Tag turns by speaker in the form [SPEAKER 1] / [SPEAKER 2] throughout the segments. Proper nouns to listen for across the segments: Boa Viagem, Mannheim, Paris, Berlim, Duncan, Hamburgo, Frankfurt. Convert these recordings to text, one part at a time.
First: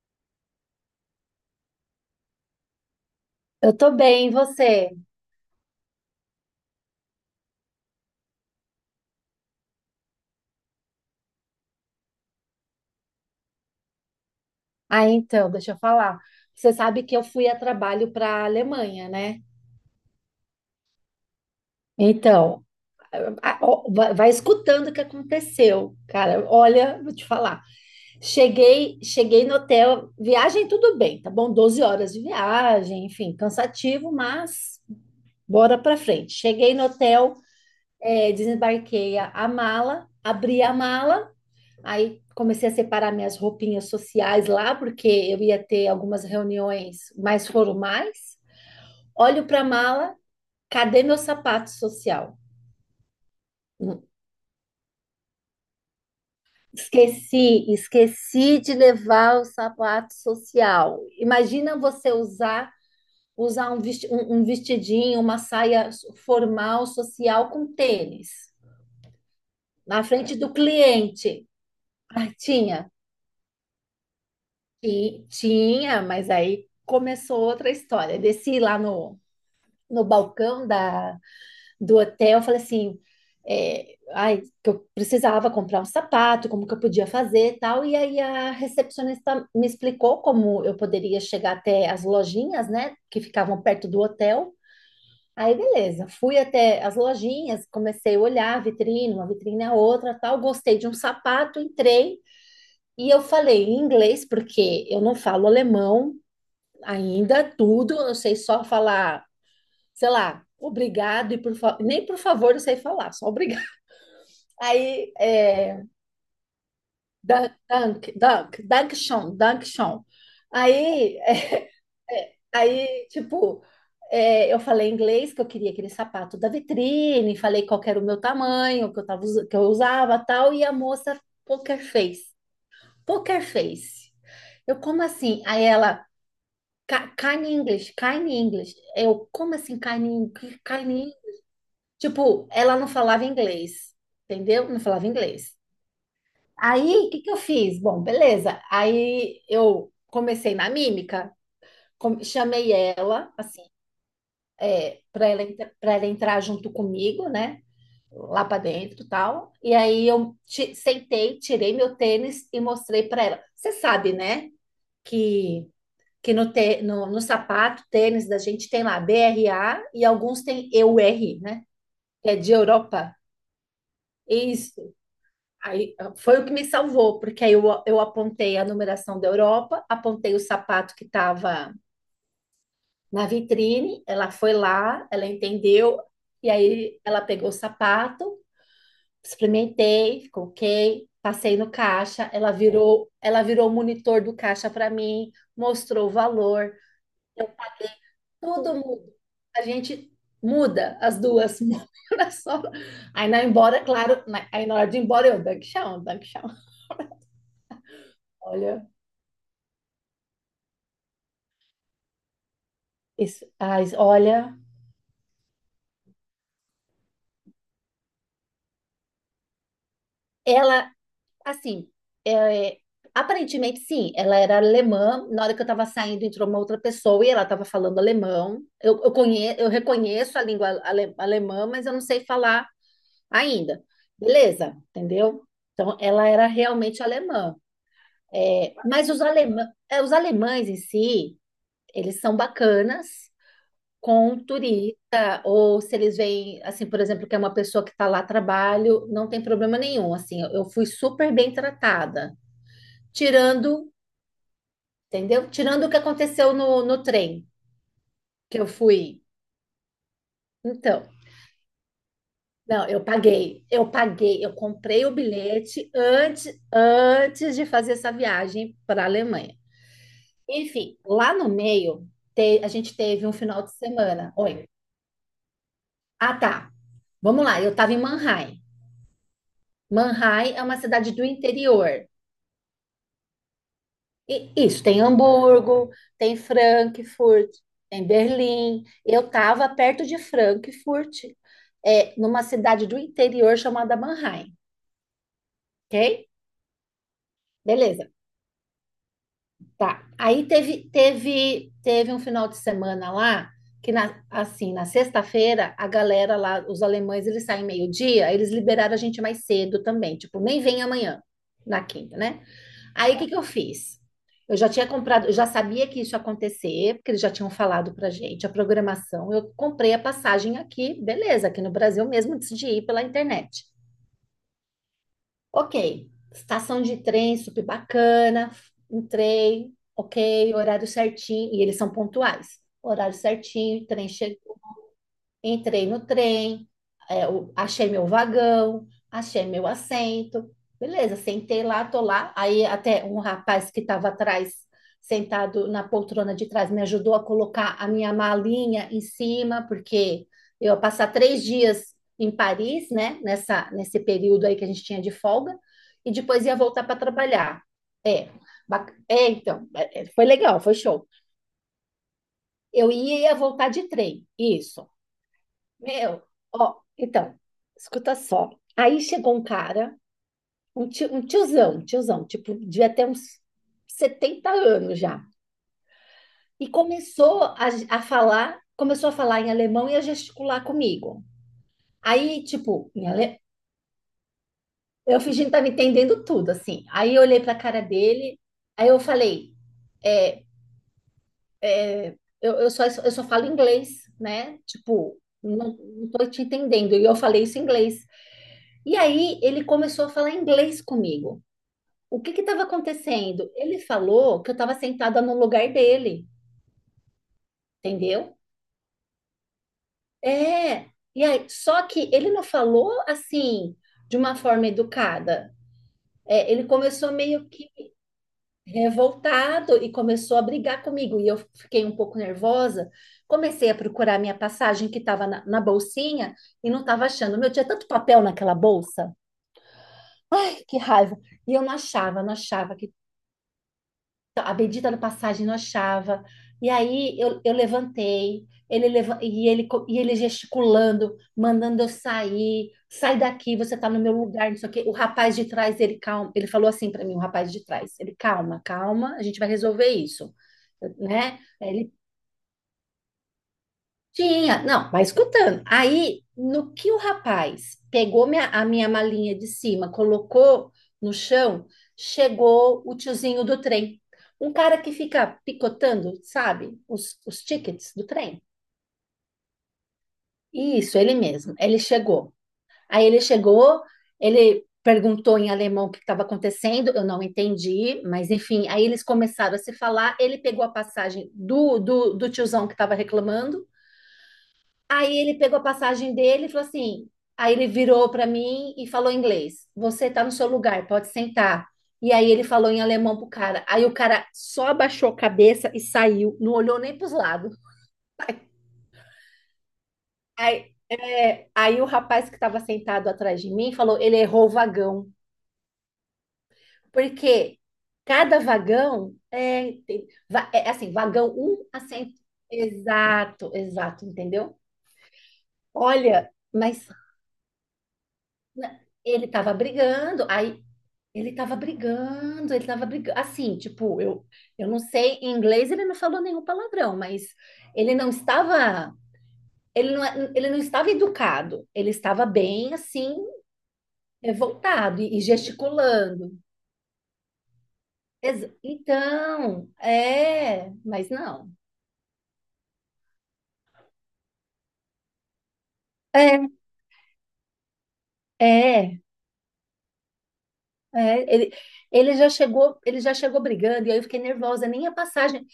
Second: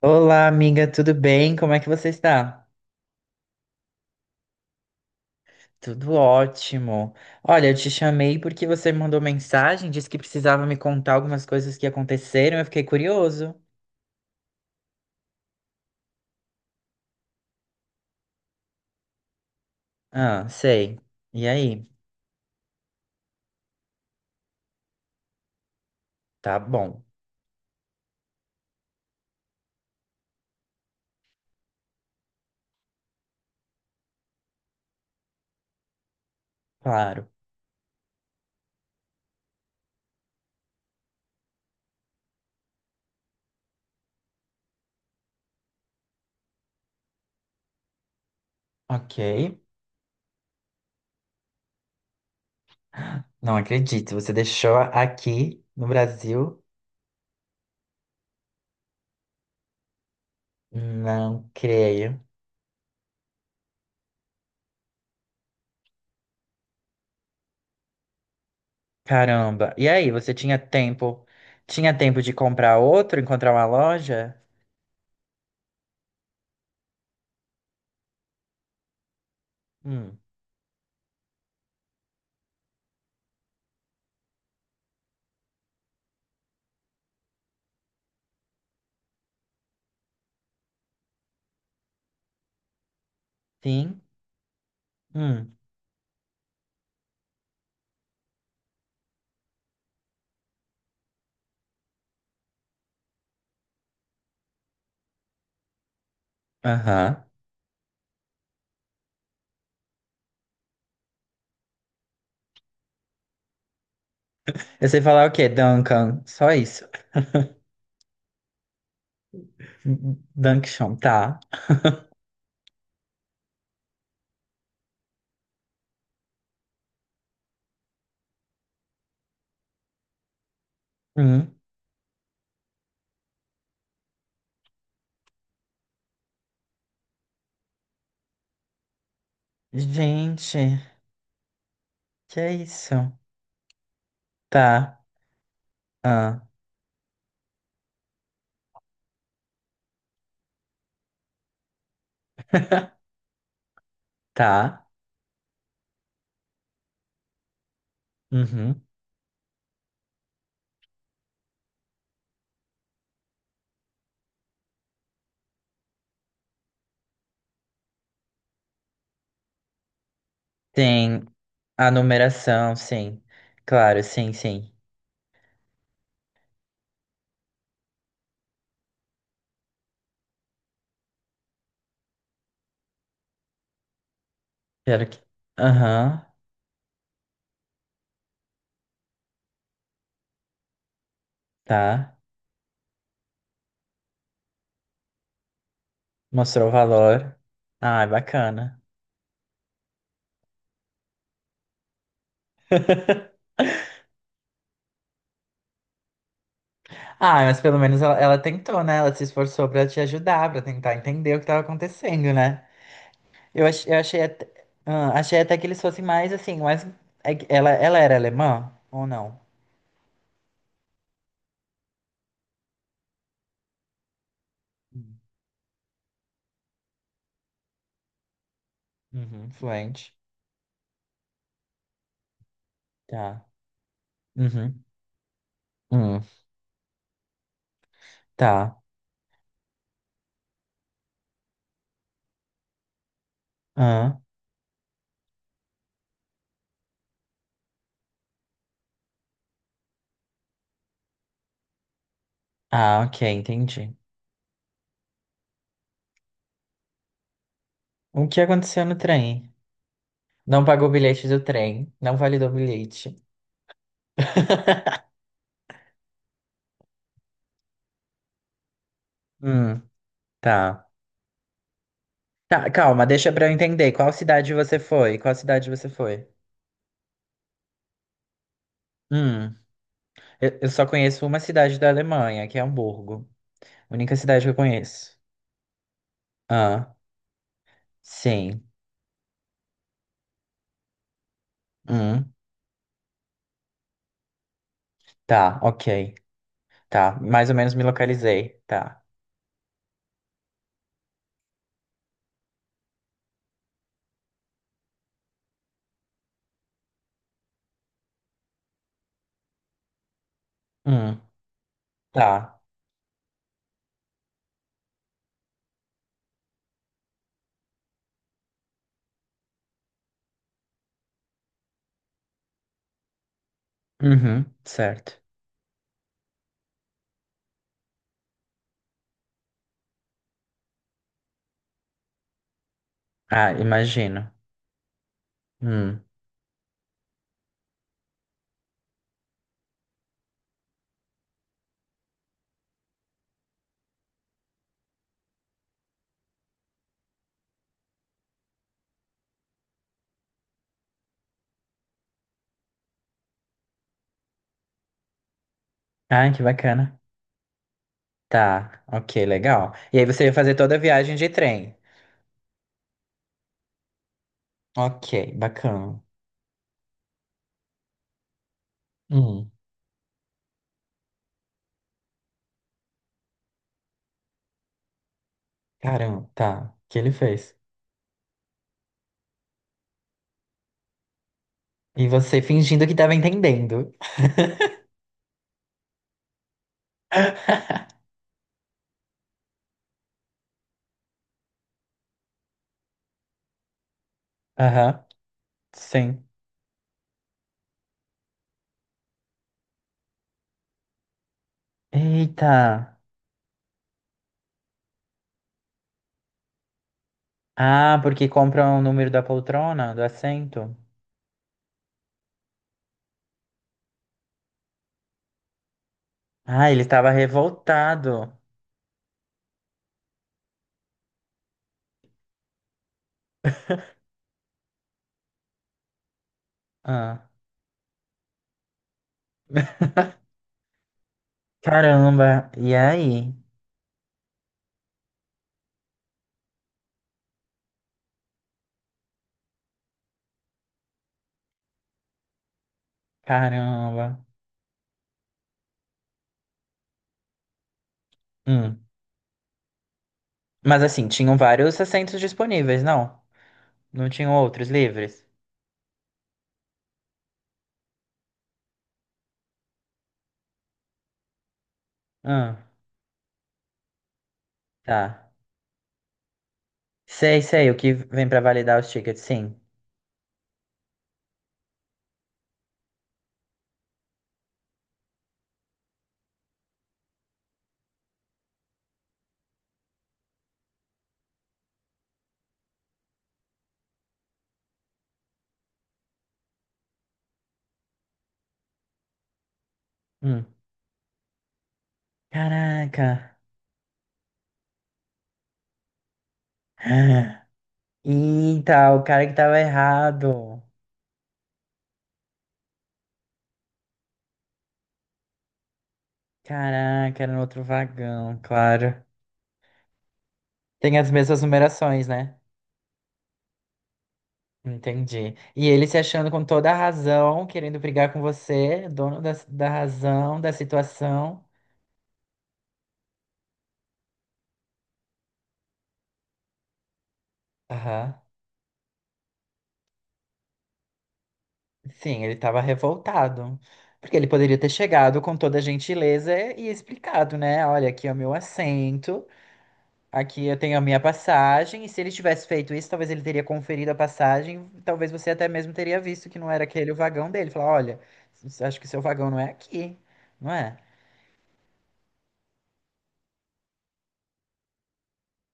[SPEAKER 1] Olá, amiga, tudo bem? Como é que você está?
[SPEAKER 2] Eu tô bem, e você?
[SPEAKER 1] Tudo ótimo. Olha, eu te chamei porque você me mandou mensagem, disse que precisava me contar algumas coisas que aconteceram, eu fiquei curioso.
[SPEAKER 2] Ah, então, deixa eu falar. Você sabe que eu fui a trabalho para a Alemanha, né?
[SPEAKER 1] Ah, sei. E aí?
[SPEAKER 2] Então, ó, vai escutando o que aconteceu, cara.
[SPEAKER 1] Tá
[SPEAKER 2] Olha,
[SPEAKER 1] bom,
[SPEAKER 2] vou te falar. Cheguei no hotel, viagem tudo bem, tá bom? 12 horas de viagem, enfim, cansativo, mas bora pra frente. Cheguei no
[SPEAKER 1] claro.
[SPEAKER 2] hotel, desembarquei a mala, abri a mala. Aí comecei a separar minhas roupinhas sociais lá, porque eu ia ter algumas reuniões mais formais.
[SPEAKER 1] Ok.
[SPEAKER 2] Olho para a mala, cadê meu sapato social?
[SPEAKER 1] Não
[SPEAKER 2] Hum,
[SPEAKER 1] acredito, você deixou aqui no Brasil?
[SPEAKER 2] esqueci de levar o sapato social.
[SPEAKER 1] Não
[SPEAKER 2] Imagina você
[SPEAKER 1] creio.
[SPEAKER 2] usar um vestidinho, uma saia formal social com tênis
[SPEAKER 1] Caramba. E
[SPEAKER 2] na
[SPEAKER 1] aí, você
[SPEAKER 2] frente do
[SPEAKER 1] tinha tempo?
[SPEAKER 2] cliente.
[SPEAKER 1] Tinha tempo
[SPEAKER 2] Ah,
[SPEAKER 1] de comprar
[SPEAKER 2] tinha.
[SPEAKER 1] outro, encontrar uma loja?
[SPEAKER 2] E tinha, mas aí começou outra história. Desci lá no
[SPEAKER 1] Hum,
[SPEAKER 2] balcão do hotel. Eu falei assim, ai, que eu precisava comprar um sapato, como que eu podia fazer e tal. E aí a recepcionista me explicou como eu poderia chegar até as lojinhas, né, que ficavam perto do
[SPEAKER 1] sim.
[SPEAKER 2] hotel. Aí
[SPEAKER 1] Hum,
[SPEAKER 2] beleza, fui até as lojinhas, comecei a olhar a vitrine, uma vitrine a outra, tal, gostei de um sapato, entrei e eu falei em inglês porque eu não falo alemão
[SPEAKER 1] aham.
[SPEAKER 2] ainda tudo. Eu sei só falar sei lá, obrigado e nem por favor eu sei falar, só obrigado.
[SPEAKER 1] Eu sei
[SPEAKER 2] Aí,
[SPEAKER 1] falar o quê? Duncan. Só isso.
[SPEAKER 2] dank, dank, dank, dankshon, dankshon.
[SPEAKER 1] Dunction,
[SPEAKER 2] Aí,
[SPEAKER 1] tá.
[SPEAKER 2] é, aí, tipo, eu falei em inglês que eu queria aquele sapato da vitrine, falei qual que era o meu tamanho, que eu tava, que eu usava, tal, e a moça
[SPEAKER 1] Hum.
[SPEAKER 2] poker face, poker face. Eu, como assim? Aí ela, kind English, kind English." Eu, como assim, kind,
[SPEAKER 1] Gente,
[SPEAKER 2] kind
[SPEAKER 1] que
[SPEAKER 2] Tipo,
[SPEAKER 1] é
[SPEAKER 2] ela não
[SPEAKER 1] isso?
[SPEAKER 2] falava inglês, entendeu? Não
[SPEAKER 1] Tá.
[SPEAKER 2] falava inglês.
[SPEAKER 1] Ah.
[SPEAKER 2] Aí, o que que eu fiz? Bom, beleza. Aí eu comecei na mímica, chamei ela, assim,
[SPEAKER 1] Tá.
[SPEAKER 2] para ela, pra ela entrar junto comigo, né? Lá para
[SPEAKER 1] Uhum.
[SPEAKER 2] dentro, e tal. E aí eu sentei, tirei meu tênis e mostrei para ela. Você sabe, né? Que que no sapato, tênis da gente tem lá BRA e alguns tem E U
[SPEAKER 1] Tem
[SPEAKER 2] R, né?
[SPEAKER 1] a
[SPEAKER 2] Que é de
[SPEAKER 1] numeração,
[SPEAKER 2] Europa.
[SPEAKER 1] sim. Claro, sim, sim.
[SPEAKER 2] Isso. Aí foi o que me salvou, porque aí eu apontei a numeração da Europa, apontei o sapato que estava na vitrine, ela foi
[SPEAKER 1] Quero
[SPEAKER 2] lá,
[SPEAKER 1] que.
[SPEAKER 2] ela entendeu,
[SPEAKER 1] Aham,
[SPEAKER 2] e aí ela pegou o sapato, experimentei, ficou ok, passei no
[SPEAKER 1] tá.
[SPEAKER 2] caixa, ela virou o monitor do caixa para mim, mostrou o
[SPEAKER 1] Mostrou o
[SPEAKER 2] valor,
[SPEAKER 1] valor. Ah,
[SPEAKER 2] tudo
[SPEAKER 1] bacana.
[SPEAKER 2] muda. A gente muda as duas na só. Aí claro, aí na hora de ir embora eu, Dankchão, Dankchão.
[SPEAKER 1] Ah, mas pelo menos ela, ela tentou,
[SPEAKER 2] Olha,
[SPEAKER 1] né? Ela se esforçou pra te ajudar, pra tentar entender o que tava acontecendo, né?
[SPEAKER 2] isso, ai,
[SPEAKER 1] Eu achei até,
[SPEAKER 2] olha,
[SPEAKER 1] ah, achei até que eles fossem mais assim, mas é ela, ela era alemã ou não?
[SPEAKER 2] ela, assim, é, aparentemente sim, ela era
[SPEAKER 1] Hum.
[SPEAKER 2] alemã. Na hora que eu estava saindo, entrou uma outra pessoa e ela estava falando alemão. Eu, eu,
[SPEAKER 1] Uhum,
[SPEAKER 2] conhe, eu
[SPEAKER 1] fluente.
[SPEAKER 2] reconheço a língua alemã, mas eu não sei falar
[SPEAKER 1] Tá.
[SPEAKER 2] ainda. Beleza,
[SPEAKER 1] Uhum.
[SPEAKER 2] entendeu? Então,
[SPEAKER 1] Hum,
[SPEAKER 2] ela era realmente alemã. É,
[SPEAKER 1] tá.
[SPEAKER 2] mas os alemães em si, eles são bacanas
[SPEAKER 1] Ah,
[SPEAKER 2] com um turista, ou se eles veem, assim, por exemplo, que é uma pessoa que está lá a trabalho, não tem problema nenhum. Assim, eu fui super bem tratada,
[SPEAKER 1] ah, ok,
[SPEAKER 2] tirando,
[SPEAKER 1] entendi.
[SPEAKER 2] entendeu? Tirando o que aconteceu no trem
[SPEAKER 1] O que
[SPEAKER 2] que eu
[SPEAKER 1] aconteceu no
[SPEAKER 2] fui.
[SPEAKER 1] trem? Não pagou o
[SPEAKER 2] Então,
[SPEAKER 1] bilhete do trem, não validou o
[SPEAKER 2] não, eu
[SPEAKER 1] bilhete.
[SPEAKER 2] paguei, eu paguei, eu comprei o bilhete antes de fazer essa viagem para a Alemanha.
[SPEAKER 1] Hum, tá.
[SPEAKER 2] Enfim, lá no meio, a
[SPEAKER 1] Tá,
[SPEAKER 2] gente
[SPEAKER 1] calma,
[SPEAKER 2] teve
[SPEAKER 1] deixa
[SPEAKER 2] um
[SPEAKER 1] pra eu
[SPEAKER 2] final de
[SPEAKER 1] entender. Qual
[SPEAKER 2] semana.
[SPEAKER 1] cidade
[SPEAKER 2] Oi.
[SPEAKER 1] você foi? Qual cidade você foi?
[SPEAKER 2] Ah, tá. Vamos lá, eu estava em Mannheim.
[SPEAKER 1] Hum,
[SPEAKER 2] Mannheim
[SPEAKER 1] eu,
[SPEAKER 2] é
[SPEAKER 1] eu
[SPEAKER 2] uma
[SPEAKER 1] só
[SPEAKER 2] cidade do
[SPEAKER 1] conheço uma cidade da
[SPEAKER 2] interior.
[SPEAKER 1] Alemanha, que é Hamburgo. Única cidade que
[SPEAKER 2] E
[SPEAKER 1] eu
[SPEAKER 2] isso, tem
[SPEAKER 1] conheço.
[SPEAKER 2] Hamburgo, tem Frankfurt, tem
[SPEAKER 1] Sim.
[SPEAKER 2] Berlim. Eu estava perto de Frankfurt,
[SPEAKER 1] Hum,
[SPEAKER 2] numa cidade do interior chamada Mannheim,
[SPEAKER 1] tá, ok.
[SPEAKER 2] ok?
[SPEAKER 1] Tá, mais ou menos me
[SPEAKER 2] Beleza,
[SPEAKER 1] localizei. Tá.
[SPEAKER 2] tá. Aí teve um final de semana lá, que assim, na sexta-feira, a galera lá, os alemães, eles saem meio-dia, eles liberaram a gente mais cedo também, tipo, nem vem
[SPEAKER 1] Hum,
[SPEAKER 2] amanhã, na quinta, né?
[SPEAKER 1] tá.
[SPEAKER 2] Aí o que que eu fiz? Eu já tinha comprado, eu já sabia que isso ia acontecer, porque eles já tinham falado pra gente a programação. Eu comprei a passagem aqui, beleza, aqui no Brasil mesmo, antes de ir pela internet.
[SPEAKER 1] Uhum, certo.
[SPEAKER 2] Ok, estação de trem super bacana, entrei, ok, horário certinho, e eles são pontuais. Horário
[SPEAKER 1] Ah,
[SPEAKER 2] certinho, trem
[SPEAKER 1] imagino.
[SPEAKER 2] che entrei
[SPEAKER 1] Hum.
[SPEAKER 2] no trem, achei meu vagão, achei meu assento. Beleza, sentei lá, tô lá. Aí até um rapaz que estava atrás, sentado na poltrona de trás, me ajudou a colocar a minha malinha em cima, porque eu ia passar 3 dias em Paris, né? Nesse período aí que a gente tinha de folga, e
[SPEAKER 1] Ai, que
[SPEAKER 2] depois ia voltar para
[SPEAKER 1] bacana.
[SPEAKER 2] trabalhar. É,
[SPEAKER 1] Tá, ok,
[SPEAKER 2] então,
[SPEAKER 1] legal. E aí você
[SPEAKER 2] foi
[SPEAKER 1] ia fazer
[SPEAKER 2] legal,
[SPEAKER 1] toda
[SPEAKER 2] foi
[SPEAKER 1] a
[SPEAKER 2] show.
[SPEAKER 1] viagem de trem.
[SPEAKER 2] Eu ia voltar de trem, isso.
[SPEAKER 1] Ok, bacana.
[SPEAKER 2] Meu, ó, então, escuta só. Aí chegou um
[SPEAKER 1] Hum,
[SPEAKER 2] cara, um tiozão, tipo, devia ter uns 70 anos já.
[SPEAKER 1] caramba,
[SPEAKER 2] E
[SPEAKER 1] tá. O que ele
[SPEAKER 2] começou
[SPEAKER 1] fez?
[SPEAKER 2] a, a falar, começou a falar em alemão e a gesticular comigo.
[SPEAKER 1] E você
[SPEAKER 2] Aí,
[SPEAKER 1] fingindo
[SPEAKER 2] tipo,
[SPEAKER 1] que tava entendendo.
[SPEAKER 2] eu fingindo que tava entendendo tudo, assim. Aí eu olhei pra cara dele, aí eu falei, é, eu só falo inglês, né?
[SPEAKER 1] Aham,
[SPEAKER 2] Tipo, não, não
[SPEAKER 1] sim.
[SPEAKER 2] tô te entendendo. E eu falei isso em inglês. E aí ele começou a falar inglês comigo. O que
[SPEAKER 1] Eita.
[SPEAKER 2] estava acontecendo? Ele falou que eu estava sentada no lugar dele,
[SPEAKER 1] Ah, porque
[SPEAKER 2] entendeu?
[SPEAKER 1] compram o número da poltrona, do assento.
[SPEAKER 2] É. E aí, só que ele não falou assim de uma forma educada. Ele
[SPEAKER 1] Ah, ele estava
[SPEAKER 2] começou meio que
[SPEAKER 1] revoltado.
[SPEAKER 2] revoltado e começou a brigar comigo. E eu fiquei um pouco nervosa. Comecei a procurar minha passagem que estava na bolsinha e não estava
[SPEAKER 1] Ah.
[SPEAKER 2] achando. Meu, tinha tanto papel naquela bolsa. Ai, que raiva! E eu não achava, não
[SPEAKER 1] Caramba, e
[SPEAKER 2] achava.
[SPEAKER 1] aí?
[SPEAKER 2] Então, a bendita da passagem não achava. E aí eu levantei, ele leva, e, ele, co- e ele gesticulando, mandando eu sair, sai daqui, você tá no
[SPEAKER 1] Caramba.
[SPEAKER 2] meu lugar, não sei o quê. O rapaz de trás, ele calma, ele falou assim para mim, o rapaz de trás, ele calma,
[SPEAKER 1] Hum.
[SPEAKER 2] calma, a gente vai resolver isso,
[SPEAKER 1] Mas assim, tinham
[SPEAKER 2] né?
[SPEAKER 1] vários
[SPEAKER 2] Ele
[SPEAKER 1] assentos disponíveis, não? Não tinham
[SPEAKER 2] tinha,
[SPEAKER 1] outros
[SPEAKER 2] não, vai
[SPEAKER 1] livres?
[SPEAKER 2] escutando. Aí, no que o rapaz pegou a minha malinha de cima, colocou no chão,
[SPEAKER 1] Hum.
[SPEAKER 2] chegou o tiozinho do trem. Um cara que
[SPEAKER 1] Tá.
[SPEAKER 2] fica picotando, sabe, os,
[SPEAKER 1] Sei,
[SPEAKER 2] os
[SPEAKER 1] sei, o que
[SPEAKER 2] tickets do
[SPEAKER 1] vem pra
[SPEAKER 2] trem.
[SPEAKER 1] validar os tickets, sim.
[SPEAKER 2] Isso, ele mesmo. Ele chegou. Aí ele chegou, ele perguntou em alemão o que estava acontecendo, eu não entendi, mas enfim, aí eles começaram a se falar. Ele pegou a passagem do tiozão que estava reclamando. Aí ele pegou a passagem dele e falou assim. Aí ele virou para mim e falou em inglês: "Você tá no
[SPEAKER 1] Hum.
[SPEAKER 2] seu lugar, pode sentar." E aí ele falou em alemão pro
[SPEAKER 1] Caraca.
[SPEAKER 2] cara. Aí o cara só abaixou a cabeça e saiu, não olhou nem pros
[SPEAKER 1] Ah.
[SPEAKER 2] lados.
[SPEAKER 1] Eita, o cara que tava errado.
[SPEAKER 2] Aí o rapaz que estava sentado atrás de mim falou: "Ele errou o vagão."
[SPEAKER 1] Caraca, era no
[SPEAKER 2] Porque
[SPEAKER 1] outro vagão,
[SPEAKER 2] cada
[SPEAKER 1] claro.
[SPEAKER 2] vagão é assim:
[SPEAKER 1] Tem as
[SPEAKER 2] vagão
[SPEAKER 1] mesmas
[SPEAKER 2] um
[SPEAKER 1] numerações,
[SPEAKER 2] assento.
[SPEAKER 1] né?
[SPEAKER 2] Exato, exato, entendeu?
[SPEAKER 1] Entendi. E ele se achando
[SPEAKER 2] Olha,
[SPEAKER 1] com toda a
[SPEAKER 2] mas.
[SPEAKER 1] razão, querendo brigar com
[SPEAKER 2] na-
[SPEAKER 1] você, dono
[SPEAKER 2] Ele
[SPEAKER 1] da,
[SPEAKER 2] estava
[SPEAKER 1] da
[SPEAKER 2] brigando,
[SPEAKER 1] razão, da
[SPEAKER 2] aí Ele
[SPEAKER 1] situação.
[SPEAKER 2] tava brigando, ele tava brigando. Assim, tipo, eu não sei, em inglês ele não falou nenhum palavrão, mas ele não
[SPEAKER 1] Aham.
[SPEAKER 2] estava, ele não, é, ele não estava educado, ele
[SPEAKER 1] Sim,
[SPEAKER 2] estava
[SPEAKER 1] ele estava
[SPEAKER 2] bem assim,
[SPEAKER 1] revoltado. Porque ele poderia ter
[SPEAKER 2] revoltado e,
[SPEAKER 1] chegado
[SPEAKER 2] e
[SPEAKER 1] com toda a gentileza
[SPEAKER 2] gesticulando.
[SPEAKER 1] e explicado, né? Olha, aqui é o meu assento,
[SPEAKER 2] Então,
[SPEAKER 1] aqui eu tenho a minha
[SPEAKER 2] mas não.
[SPEAKER 1] passagem. E se ele tivesse feito isso, talvez ele teria conferido a passagem, talvez você até mesmo teria visto que
[SPEAKER 2] É,
[SPEAKER 1] não era aquele o vagão dele. Falar, olha, acho que
[SPEAKER 2] é,
[SPEAKER 1] seu vagão não é aqui, não é?
[SPEAKER 2] é. Ele já chegou brigando, e aí eu fiquei nervosa, nem a passagem.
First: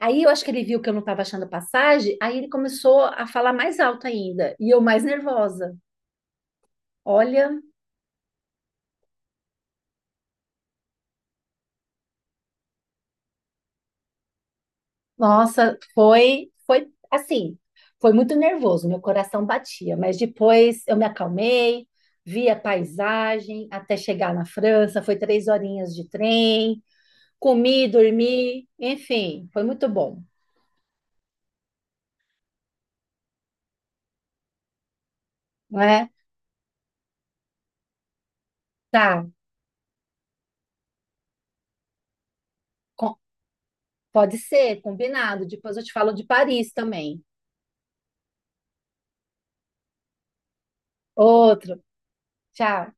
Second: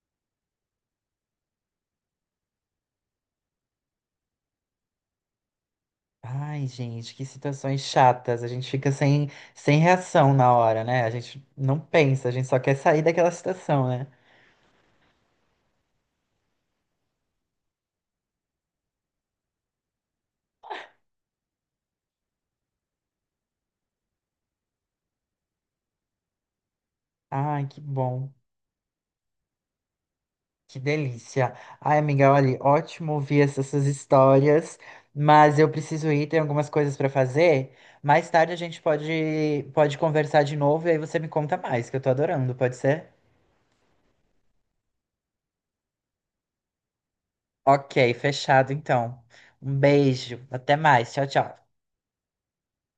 [SPEAKER 2] Aí eu acho que ele viu que eu não estava achando a passagem, aí ele começou a falar mais alto ainda, e eu mais nervosa.
[SPEAKER 1] Ai, gente, que
[SPEAKER 2] Olha,
[SPEAKER 1] situações chatas. A gente fica sem, sem reação na hora, né? A gente não pensa, a gente só quer sair daquela situação, né?
[SPEAKER 2] nossa, foi, assim, foi muito nervoso, meu coração batia, mas depois eu me acalmei, vi a paisagem até chegar na França, foi 3 horinhas de trem,
[SPEAKER 1] Ai, que
[SPEAKER 2] comi,
[SPEAKER 1] bom.
[SPEAKER 2] dormi, enfim, foi muito bom,
[SPEAKER 1] Que delícia. Ai, amiga, olha, ótimo ouvir essas suas histórias, mas eu
[SPEAKER 2] não
[SPEAKER 1] preciso
[SPEAKER 2] é?
[SPEAKER 1] ir, tem algumas coisas para fazer. Mais tarde a gente
[SPEAKER 2] Tá,
[SPEAKER 1] pode, pode conversar de novo e aí você me conta mais, que eu tô adorando, pode ser?
[SPEAKER 2] co- pode ser, combinado, depois eu te falo de Paris também.
[SPEAKER 1] Ok, fechado então. Um beijo, até mais. Tchau, tchau.
[SPEAKER 2] Outro, tchau.